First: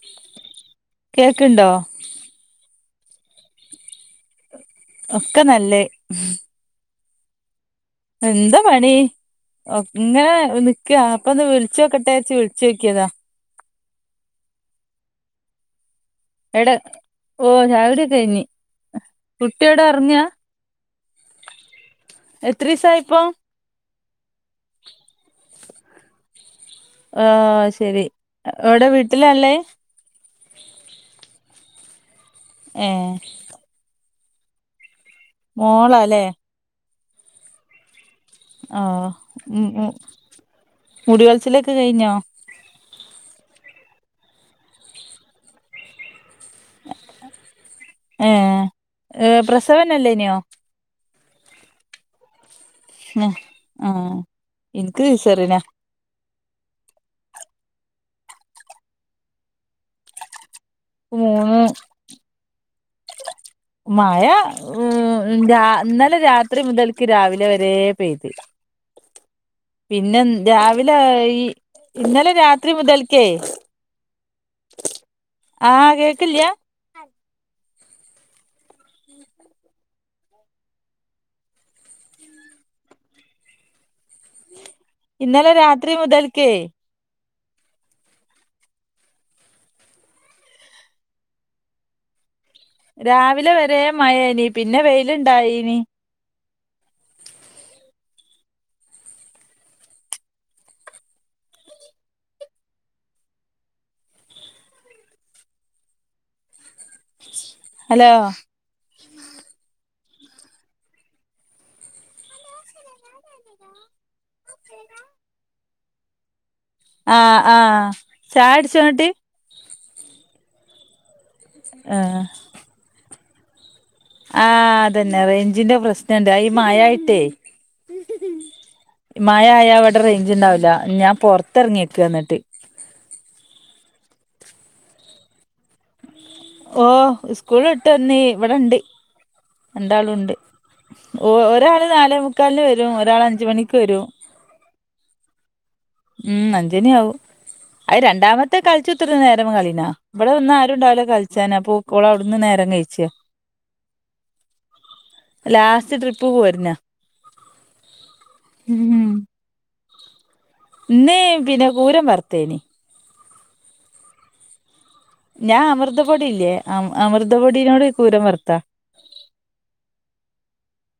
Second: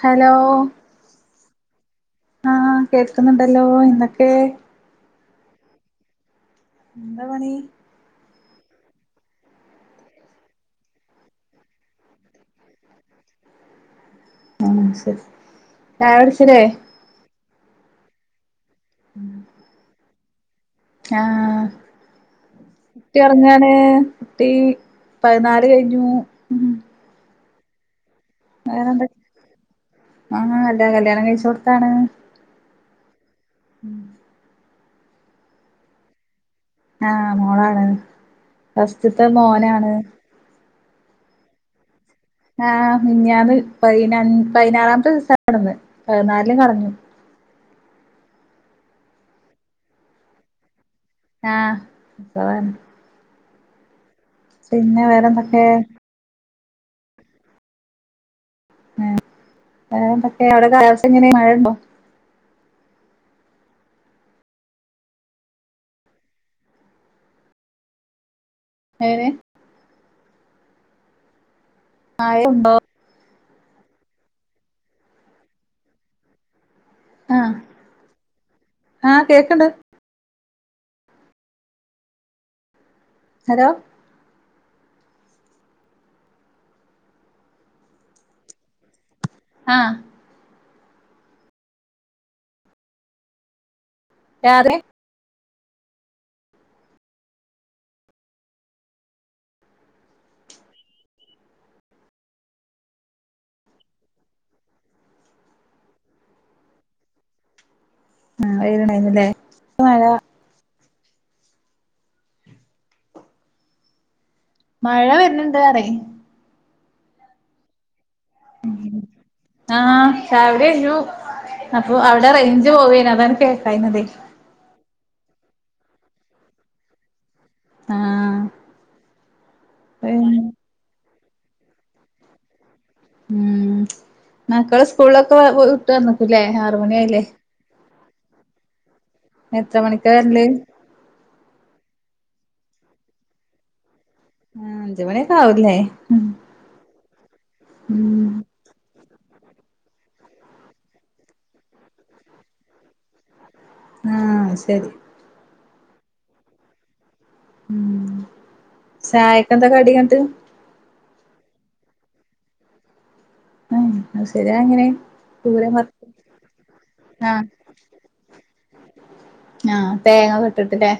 Hello കേക്ക്ണ്ടോ? ആഹ് കേൾക്കുന്നുണ്ടല്ലോ എന്തൊക്കെ? ഒക്കെ നല്ലെ. ന്താ പണി? എന്ത് പണി. ഒ ഇങ്ങനെ നിക്ക അപ്പൊന്ന് വിളിച്ചോക്കട്ടെ ച്ച് വിളിച്ചോക്യത. ആ ശരി ചായ കുട്ച്ചിലെ? എടെ ഓ ചായുടി ക്കെ കയ്ഞ്ഞ്. കുട്ടി എവ്ടെ ഉറങ്ങാ? ആഹ എത്രീസായിപ്പോ കുട്ടി ഒറ്ങ്ങാണ് കുട്ടീ പതിനാല് കഴിഞ്ഞു ഉം ഓ ശരി എവിടെ വേറെന്ത വീട്ടിലാള്ളേ [unintelligible] ആ അല്ല കല്യാണങ്കയ്ച്ചു കൊട്ത്താണ്.. ഏഹ് മോളാലേ ആഹ് മോളാണ് ഫസ്റ്റുത്തെ മോനാണ് മുടികൾച്ചിലൊക്കെ കെയ്ഞ്ഞോ? ആഹ് മിഞ്ഞാന്ന്, പതിന, പതിനാറാമത്തെ ദിവസ കന്ന് പതിനാൽന് കളഞ്ഞു ഏഹ് ഏഹ്, പ്രസവന്നല്ല്യേനോ? ആഹ് സവാണ് അഹ് ആ പിന്നെ ഇൻക്ക് സിസേറിയനാ വേറെന്തൊക്കെ ഏഹ് വേറെന്തൊക്കെ, അവടെ കാലാവസ്ഥങ്ങനെ, മൂന്ന് മഴണ്ടോ? മയാ ഉം രാ ഇന്നലെ രാത്രി മുതൽക്ക് രാവിലെ വരേ പെയ്ത് ഏങ്ങനെ.. പിന്നെ രാവിലെ ഈ ഇന്നലെ മഴ രാത്രി ഉണ്ടോ മുതൽക്കേ ആഹ് കേകല്ല്യാ? ആഹ് ആ കേക്കണ്ട് ഹലോ ഇന്നലെ രാത്രി മുതൽക്കേ ആഹ് രാവിലെ വരെ മഴേനി രാത്രി പിന്നെ വെയില്ണ്ടായി ഉം ഹലോ [unintelligible] മഴാ മഴ വെര്ന്ന്ണ്ട്, അറെ ആഹ് ആഹ് ചായട്ച്ചാൺട്ട്? ആഹ് ചെയ്യുടിയായിഞ്ഞു അപ്പൊ ആഹ് അവിടെ റെയ്ഞ്ച് പോവേനതാ കയ്ന്നതേ ആഹ് അതന്നെ റെയ്ഞ്ചിന്റെ പ്രശ്നണ്ട് അ ഈ മായായിട്ടേ ആഹ് മായയാവടെ റേഞ്ച്ണ്ടാവുല്ലാ ഞാ പൊറത്തിറങ്ങിയ്ക്ക ന്ന്ട്ട് ഉം മക്കള് സ്കൂളിലൊക്കെ [unintelligible] ആറ് ഓഹ് മണിയായില്ലേ ഇസ്കൂൾ ഇട്ട് ന്ന്.. ഇവടെണ്ട്, എത്ര മണിക്കാ രണ്ടാളുണ്ട് വരല് ഒരാള് നാലെ മു ക്കാൽന് വരു, ഒരാൾ അഞ്ച് മണിക്ക് വെരു, ഉം അഞ്ചുമണിയൊക്കാവുല്ലേ? ഉം അഞ്ചണിയാവു അത് ഉം രണ്ടാമത്തെ കളിച്ചുത്തിര്ന്ന് നേര [unintelligible] ഇവടെ വ്ന്നാ ആരൂണ്ടാവൂല കൾച്ചാന് അപ്പോക്കോളവ്ട്ന്ന് നേരം കയ്ച്ച് ആ ആഹ് ശെരി ലാസ്റ്റ് ട്രിപ്പ് പോര്ന്ന ഉം ചായക്കെന്ത കടി [unintelligible] ഇന്ന് പിന്നെ കൂരം വറ്ത്തേനി ആ അത് ശരി അഎങ്ങനെ? ഞാ അമൃതപ്പൊടിയില്ലേ അം ആഹ് അമൃതപൊടിനോട് കൂരം വർത്താ തേങ്ങൊക്കെട്ട്ട്ട് ലേ?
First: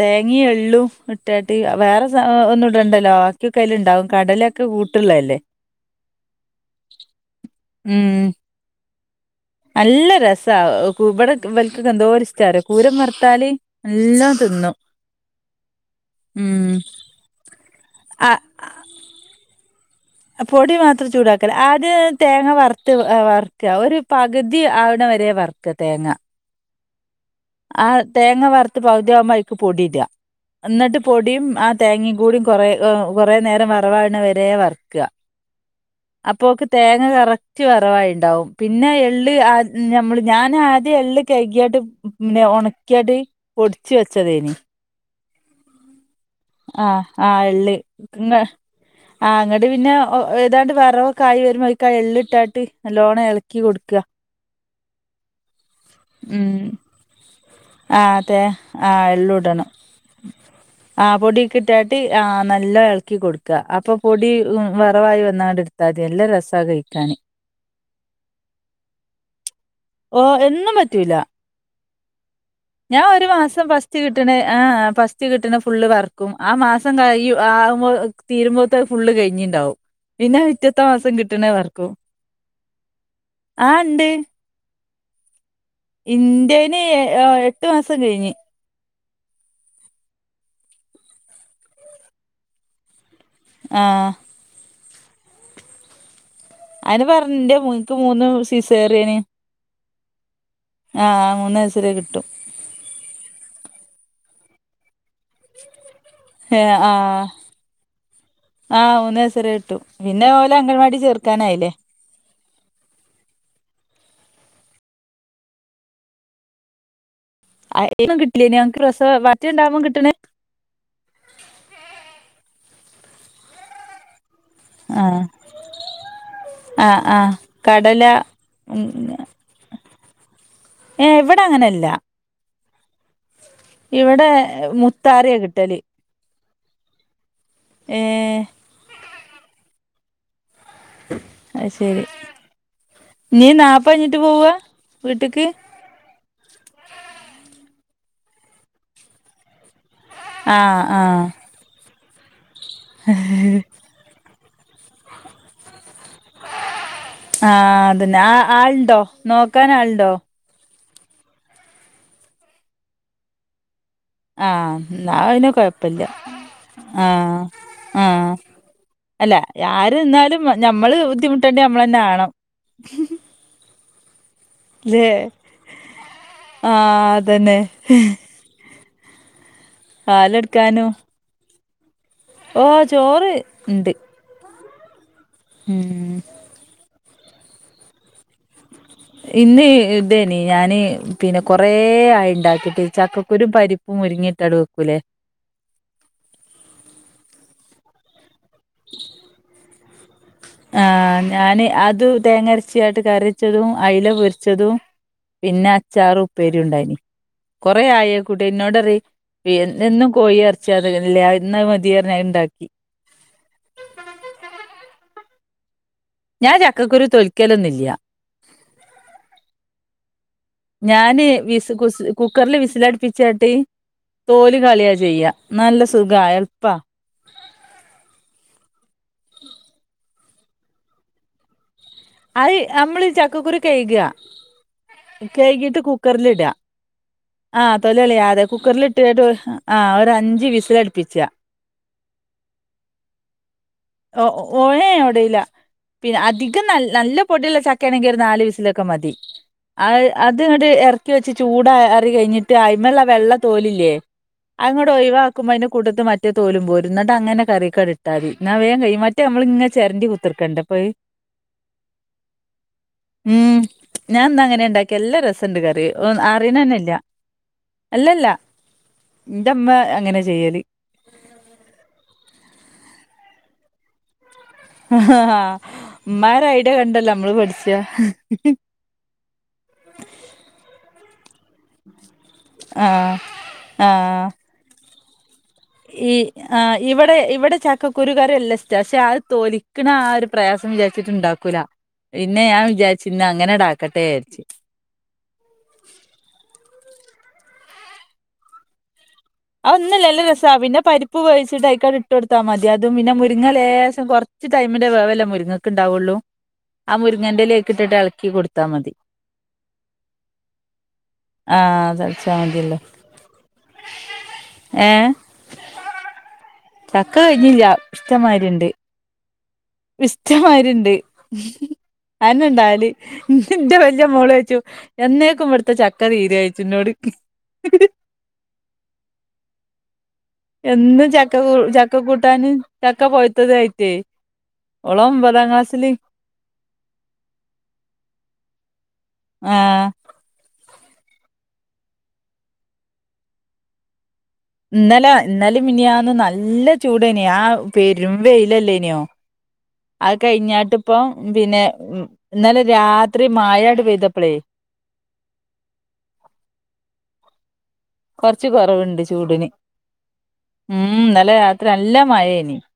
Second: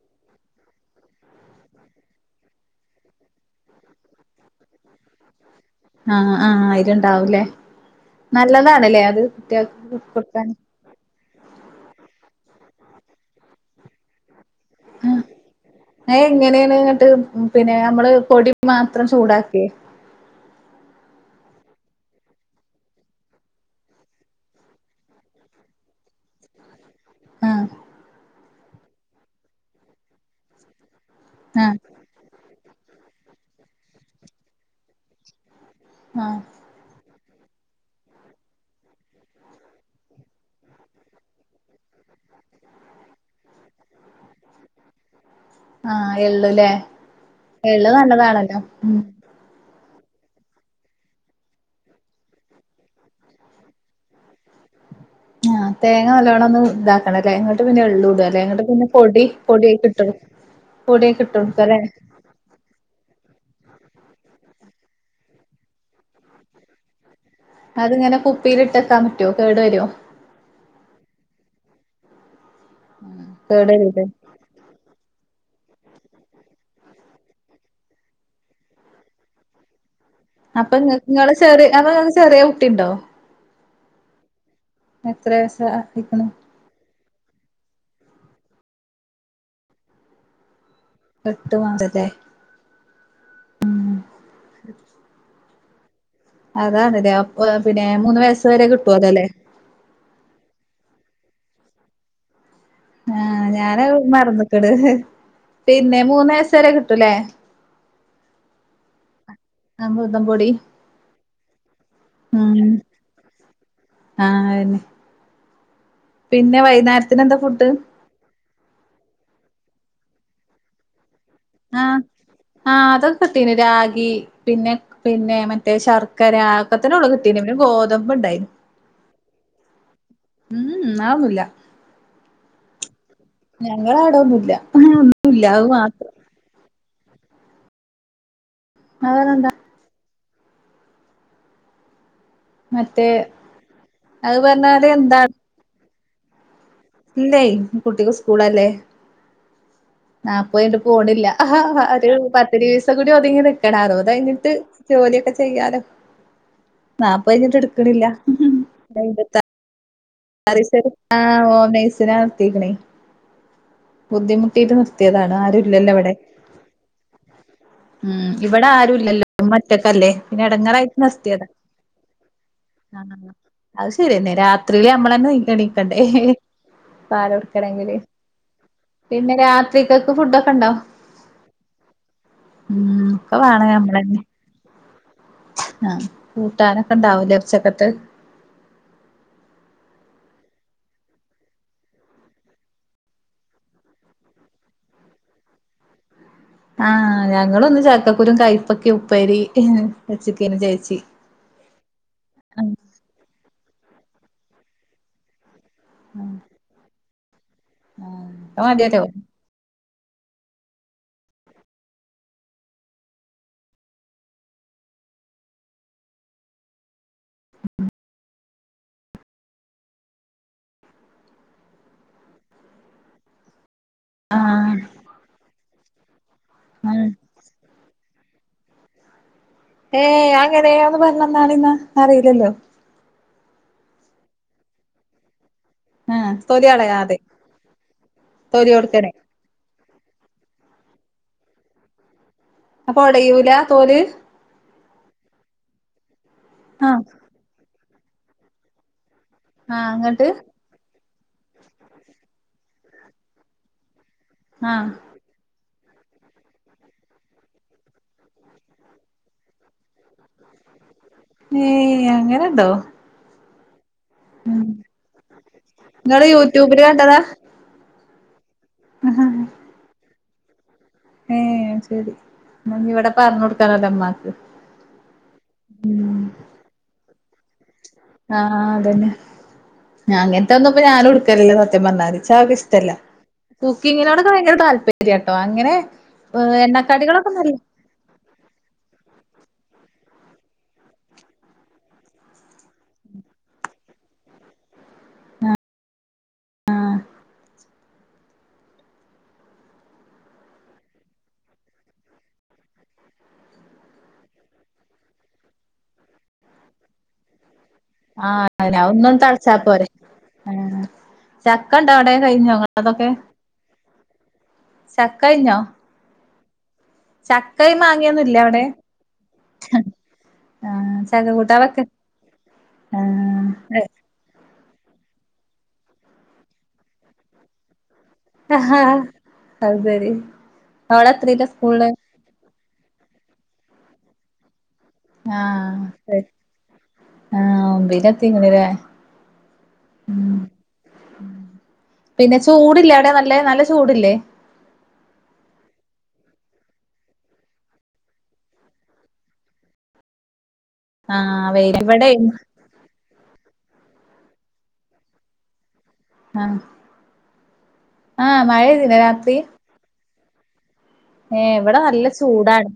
തേങ്ങയു എള്ളൂ ഇട്ടാട്ട് വേറെ സ ഒന്നു ഇടണ്ടല്ലോ ആക്കിയൊക്കയ്ല്ണ്ടാവു കടലൊക്കെ കൂട്ടു ള്ളെ അല്ലേ ആഹ് ആഹ് അയ്ല്ണ്ടാവുല്ലേ ഉം നല്ലതാണ്ലേ അത് കുട്ട്യാൾക്ക് കൊട്ക്കാന് ൻകു, വ്വൽക്കൊക്കെന്തോരിഷ്ടാറിയോ പൂരം വർത്താല് എല്ലാ ആഹ് [inaudible] ഉം എങ്ങനെയാണ് എന്നട്ട് പിന്നെ നമ്മള് ആ പൊടി മാത്രം ചൂടാക്കെ പൊടി മാത്രം ചൂടാക്കല്ല ആദ്യം തേങ്ങ വർത്ത് വർക്ക ഒരു പകുതി അവണ വരെ വർക്ക തേങ്ങ ആഹ് ആ തേങ്ങ വറുത്ത് പകുതിയാവുമ്പോ അയിക്ക് പൊടിടാ ന്നെട്ട് പൊടിയും ആ ആഹ് തേങ്ങയും കൂടി കുറെ കുറെ നേരം വറവാവണ വരെ വർക്ക ആഹ് അപ്പോക്ക് തേങ്ങ കറക്റ്റ് വറവായിണ്ടാവും പിന്നെ എള്ള് ആ നമ്മള് ഞാൻ ആദ്യം എള്ള് കഴ്കിയാട്ട് പിന്നെ ഉണക്കിയാട്ട് പൊടിച് വെച്ചതേനി ആഹ് എള്ളുല്ലേ ആ ആ എള്ള് നല്ലതാണല്ലോ ഉം ആ ങ്ങട് പിന്നെ ഏതാണ്ട് വറവക്കായി വരുമ്പോ അയിക്ക് ആ എള്ള് ഇട്ടാട്ട് നല്ലോണം എളക്കി കൊട്ക്കാ ആ തേങ്ങ നല്ലോണം ഒന്നും ഇതാക്കണല്ലേ ന്നട്ട് പിന്നെ ആഹ് തേ എള്ളുടല്ലേ ന്നട്ട് പിന്നെ പൊടി പൊടി അയ്ക്ക്ട്ടൊ ആ പൊടി അ യ്ക്ക് ട്ടാ ട്ട് ആ നല്ലോ ഇളക്കി കൊടുക്ക അപ്പൊ പൊടി ഉം വറവായി വന്നാണ്ട് ട്ത്താ മതി നല്ല രസാ കയിക്കാന് അതിങ്ങനെ കുപ്പിയില് ട്ടെക്കാൻ പറ്റുവോ കേടു വരോ ഓഹ് എന്നും പറ്റൂല ഞാൻ ഒരു മാസം കേട് ഫസ്റ്റ് വരൂല്ലേ കിട്ട്ണ ആ ഫസ്റ്റ് കിട്ടണ ഫുള്ള് വർക്കും ആ മാസം കഴി ആവുമ്പോ തീരുമ്പോത്തെ ഫുള്ള് കഴിഞ്ഞീണ്ടാവും പിന്നെ അപ്പൊ നിങ്ങ പിറ്റത്തമാസം നിങ്ങള് കിട്ട്ണ ചെറിയ വർക്കും അപ്പൊ നിങ്ങക്ക് ചെറിയ കുട്ടിയുണ്ടോ ആ ഇണ്ട് എത്ര ആയിക്ക്ണ് ഇന്റെന് എട്ടു മാസം കഴിഞ്ഞ് എട്ട് മന്തല്ലേ ആ അയിന് അതാണല്ലേ പറഞ്ഞ് ഇന്റെ പിന്നെ മോൻക്ക് മൂന്ന് വയസ് വരെ സിസേറിയന് കിട്ടുവല്ലോല്ലേ ആ മൂന്ന്‌ വയസ്സ് വരെ കിട്ടും ആ ഞാന് മറന്ന്ക്ക്ണ് പിന്നെ മൂന്ന്‌ വയസ് വരെ കിട്ടൂലേ ആ മൂന്ന് വയസ്സ് വരെ കിട്ടു അമൃതം പിന്നെ പൊടി ഓലെ അംഗൻവാടി ചേർക്കാനായില്ലേ ആ അ അന്നെ പിന്നെ വൈന്നേരത്തിന് എന്താ ഫുഡ് ഇല്ലേനി ഞങ്ങക്ക് [unintelligible] വയറ്റി ഇണ്ടാവുമ്പോ കിട്ട്ണെ ആ ആ അതൊക്ക കിട്ടീന് രാഗി പിന്നെ ആഹ് പിന്നെ മറ്റേ ശർക്കര ആക്കെ തന്നെ ആഹ് ഉള്ള് ആഹ് കിട്ടീന് കടല പിന്നെഗോതമ്പ് ഇണ്ടായിന് ഉം ഏ ഇവിടെ അങ്ങനെല്ല ഞങ്ങള അവിട ഒന്നുംല്ല മുത്താറിയാ ഒന്നുല്ല അഅ്മാത്രം ഏ അതെന്താ അയി ശരി മറ്റേ ഇഞ്ഞീ നാപ്പയിഞ്ഞിട്ട് അത് പോവാ പറഞ്ഞാല് വീട്ടിക്ക് ഇല്ലെയ് കുട്ടിക്ക് സ്കൂളല്ലേ നാപ്പയിഞ്ഞിട്ട് ആഹ് ആഹ് പോണില്ല ഒരു പത്ത് ദിവസം കൂടി ഒതുങ്ങി നിക്കണ അറുപതയിഞ്ഞിട്ട് ജോലിയൊക്കെ ചെയ്യാലോ നാപ്പയിഞ്ഞിട്ട് ആഹ് എടുക്കണില്ല അതന്നെ ആ ആളുണ്ടോ ഒര അമ്പതാറ് നോക്കാൻ ആളുണ്ടോ ആ ഹോം നഴ്സിനെ നിർത്തീക്കണേ ആ ന്നാ പിന്നെ ആരും ഇല്ലല്ലോ കൊയപ്പില്ല്യ ഇവിടെ ആ ആ ഉം ഇവിടെ ആരും ഇല്ലല്ലോ അല്ല ഉമ്മ ആര് ഒറ്റക്കല്ലേ നിന്നാലും പിന്നെ ഞമ്മള് ബുദ്ധിമുട്ടേണ്ട ഞമ്മൾ തന്നെ ആണം ആ അത് ശരിയെന്നെ രാത്രിയില് നമ്മളന്നെ എണീക്കണ്ടേ ആ പാല് അതന്നെ കൊടുക്കണെങ്കില് പിന്നെ രാത്രിക്കക്ക് ഫുഡൊക്കെണ്ടോ പാലെടുക്കാനും ഓ ഉം ചോറ് ഒക്കെ വേണം ഉണ്ട് നമ്മളന്നെ ആ ഉം കൂട്ടാനൊക്കെ ഇണ്ടാവലേ ഉച്ചക്കത്തെ ഇന്ന് ഇതേനി ഞാന് പിന്നെ കൊറ ആയി ഉണ്ടാക്കിട്ട് ചക്കക്കുരും പരിപ്പും മുരിങ്ങേട്ട ട് വെക്കൂലേ ആഹ് ഞങ്ങളൊന്ന് ചക്കക്കുരും കൈപ്പക്കിം ഉപ്പേരി വെച്ച്ക്കേനു ആ ചേച്ചി ഞാന് അത് ആഹ് തേങ്ങര്ച്ചാട്ട് കറ്യച്ചെതും അയ്ല പൊരിച്ചതും പിന്നെ അച്ചാറ്, ആഹ് ഉപ്പേര്യൂണ്ടായിന് കൊറെ ആയി അഅ് ആഹ് കൂട്ട്യേ അത് ഇന്നോട റിം മതിയല്ലോ എന്നും കോഴി എർച്ചി അതക്കനല്ലേ ഇന്നഅ് മതിർഞ് അഅ്ണ്ടാക്കി [unintelligible] ഞാൻ ചക്കക്കുരു തോൽക്കലൊന്നുല്ല ഞാന് വിസ് കുസ് കുക്കറില് വിസിലട്പ്പിച്ചാട്ട് തോലികള്യാ ചെയ്യ എന്ന ല്ല സുഖയാ [unintelligible] ആ ഏ അഎങ്ങനെ ആ ഒന്ന് പർഞ്ഞന്നാണിന്നാ അഅ് നമ്മളി ചക്കക്കുരു കയ്ക്ക കയ്കിട്ട് കുക്കർല് ആഹ് ടാ തൊലി കളയാതെ ആ തൊലി കളയാതെ തൊലി കൊടുക്കണേ കുക്കറിലിട്ടട്ട് ആ ഒരഞ്ച് വിസിലട്പ്പിച്ചാ അപ്പൊ ഒടയൂല തോല് ഏ ഒടീല പിന്നെ അധികം ന ആഹ് നല്ല പൊടിള്ള ചക്ക ണെങ്കി ഒര് നാല് വിസിലൊക്കെ മതി ആഹ് ഇങ്ങട്ട് അത്ങ്ങട്ട് എർ ക്കിവെച്ച് ചൂടാറി കഴ്ഞ്ഞിട്ട് അയ്‌മെലെ വെള്ള തോലില്ലേ ആഹ് അങ്ങട്ട് ഒയ് വാക്കുമ്പോ അ കൂട്ടത്ത് മറ്റേ തോലും പോരും ഇന്നട്ടങ്ങനെ കറീക്കട് ട്ടാതി എന്നാ വേകയ്യും മറ്റേ നമ്മള്ങ്ങ ചെര്ണ്ടി കുത്തർക്കണ്ടപ്പഅ് ഏയ് അങ്ങനെണ്ടോ ഉം ഉം ഞാന്നങ്ങനെണ്ടാക്യേ അല്ലെ രസണ്ട് കറി ഇങ്ങള് യൂട്യൂബില് അറിണന്നെല്ല കണ്ടതാ അല്ലല്ല ഇന്റെമ്മ അങ്ങനെ ചെയ്യല് ഏ ശെരി ഇന്നഞ്ഞ് വടെ പർഞ്ഞൊട്ക്കണല്ലോ മ്മാക്ക് ആഹ ഹാ ഇമ്മാരൈഡ്യ കണ്ടല്ലോ അമ്മള് പഠി ആ അതന്നെ അങ്ങൻത്തെന്നെ പ്പം ഞാനുട്ക്കല് സത്യം പർഞ്ഞാല് ച്ച ഒക്കെഷ്ട്ടല്ല ആഹ് ആഹ് കുക്കിങ്ങിനോടൊക്കെ ഭയങ്കര താല്പര്യാണ് ഈ ആ ഇവടെ നല്ല ഇവടെ ചക്കക്കുരുകറി അല്ലഷ്ട്ടാ പക്ഷെ ആരുതോലി ക്ക്ണാ ഒരു പ്രയാസം വിചാര്ച്ചിട്ട് ണ്ടാക്കൂല പിന്നെ ഞാൻ വിചാര്ച്ച് ഇന്ന് അങ്ങനെടാക്കട്ടെ ര്ച്ച് ആ ആ അ ഒന്നുല്ല നല്ല രസ പിന്നെ പരിപ്പ് വേവിച്ചിട്ട് അയ്ക്കട് ഇട്ടൊട്ത്താ മതി [unintelligible] തും പിന്നെ മുരിങ്ങ ലേശം കൊർച്ച് ടൈമിന്റെ വേവ ല്ലെ മുരിങ്ങക്ക് ണ്ടാവൊള്ളു ആ മുരങ്ങൻ്റെ ല ഐക്ക് ട്ടിട്ട് എളക്കി കൊട്ത്താ മതി ചപ്പൊരെ ആ ചക്കണ്ട വടെ തളിച്ചാൽ കയിഞ്ഞോ മതിയല്ലോ ഇങ്ങൾതൊക്കെ ഏ ചക്കയ്ഞ്ഞോ? ചക്ക കയ്ഞ്ഞില്ല ഇല്ലേ അവിടെ ഇഷ്ടമ്മായിരിണ്ട് ഇഷ്ടമ്മായിരിണ്ട് ആഹ് ചക്ക കൂട്ടാൻ വെക്ക അന്നെണ്ടാവല് ഇൻ്റെ വെല്ല്യ മോളോയ്ച്ചും എന്നേക്കുമ്പട്ത്തെ ചക്ക തീരാച്ചുന്നോട് ആഹ അഅ് ശെരി എന്നും ചക്ക കൂ ചക്ക കൂ ആ [unintelligible] ആ ഒമ്പീലെത്തിക്ക്ണ് ലെ ആഹ് പിന്നെ ചൂട്ല്ലെ അവടെ നല്ല നല്ല ചൂട്ല്ലേ? ഇന്നലാ ഇന്നെലിം മിനിയാന്നും നല്ല ചൂടെനി ആ പെരും വെയ്ലല്ലേന്യോ അഅ് കഴിഞ്ഞാട്ട്പ്പൊ ആഹ് പിന്നെ വെയില് ഉം ഇവിടെയും ഇന്നലെ രാത്രി മായാണ്ട് പെയ്തപ്ലേ ആ ആ കൊറച്ച് മയെയ്തീന്യോ കൊറവുണ്ട് രാത്രി ചൂടിന് ഉം ഇന്നലെ ഏ രാത്രി ഇവടെ നല്ല മഴേനി ചൂടാണ്.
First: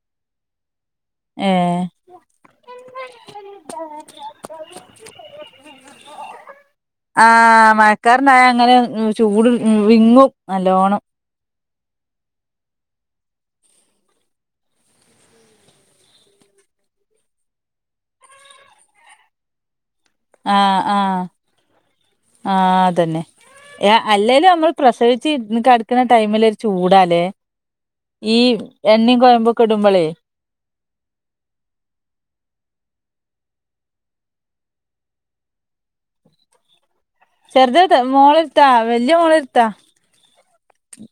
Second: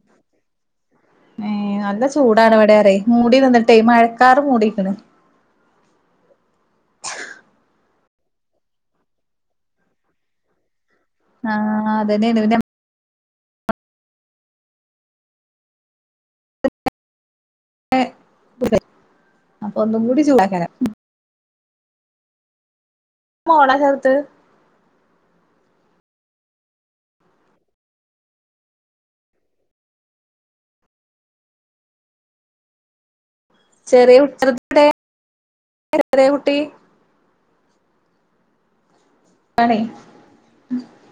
ഏ ഏഹ് നല്ല ചൂടാണ് വെടേറ്യേ മൂടി നിന്ന്ട്ടേ മഴക്കാർ മൂടിക്കണ്. ആ മ യക്കാറ്ണ്ടായ അങ്ങനെ അ് ചൂട് അ് വിങ്ങും നല്ലോണം. ആഹ അതന്നെണ് പിന്ന [unintelligible] ഒന്നും കൂടി ചൂടക്കാരം. ആ അതന്നെ. മോളാ യാ ചെറുത് അല്ലേലും നമ്മള് പ്രസവിച്ച് കടക്കുന്ന ടൈമിൽ ഒരു ചൂടാലേ ഈ എണ്ണിം, കൊയമ്പൊക്കെ ഇടുമ്പളേ [inaudible] ചെറിയ [unintelligible] കുട്ടി [unintelligible] മോളെട്ത്താ വല്യ മോളെട്ത്താ ആണേ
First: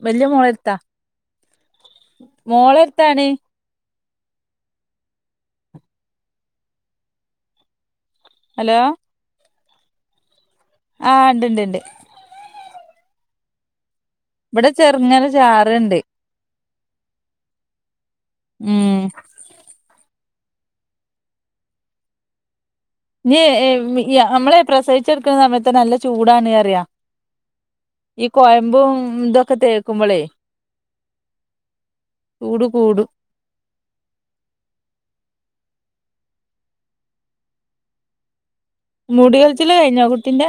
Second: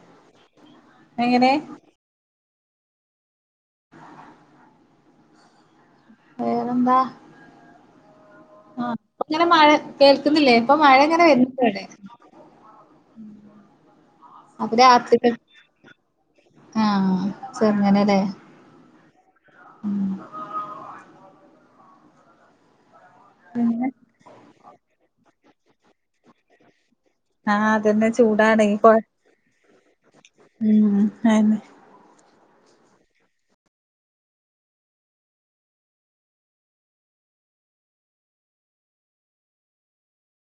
വല്യ മോളെട്ത്താ എങ്ങനെ മോളെട്ത്താണ്. വേറെന്താ ഹലോ ആ അങ്ങനെ മഴ കേൾക്കുന്നില്ലേ? ഇപ്പൊ മഴങ്ങനെ ആഹ് ഉണ്ട്ണ്ട്ണ്ട് വെർണണ്ട്വ്ടെ ഇവിടെ ചെറുങ്ങനെ ചാറ്ണ്ട്. ആഹ് ചെറങ്ങനെലേ ഉം [inaudible] ഞ് എ നമ്മള് പ്രസവിച്ചട്ക്ക്ണ സമയത്ത് നല്ല ചൂടാണ്റിയ ആഹ് അതന്നെ ഈ ചൂടാണേ കൊയമ്പും കൊഴ ഇതൊക്കെത്തേ ഉം അതന്നെ കൂടു കൂടു മുടിയാളിച്ചല്കഴിഞ്ഞ കുട്ടി ന്റെ?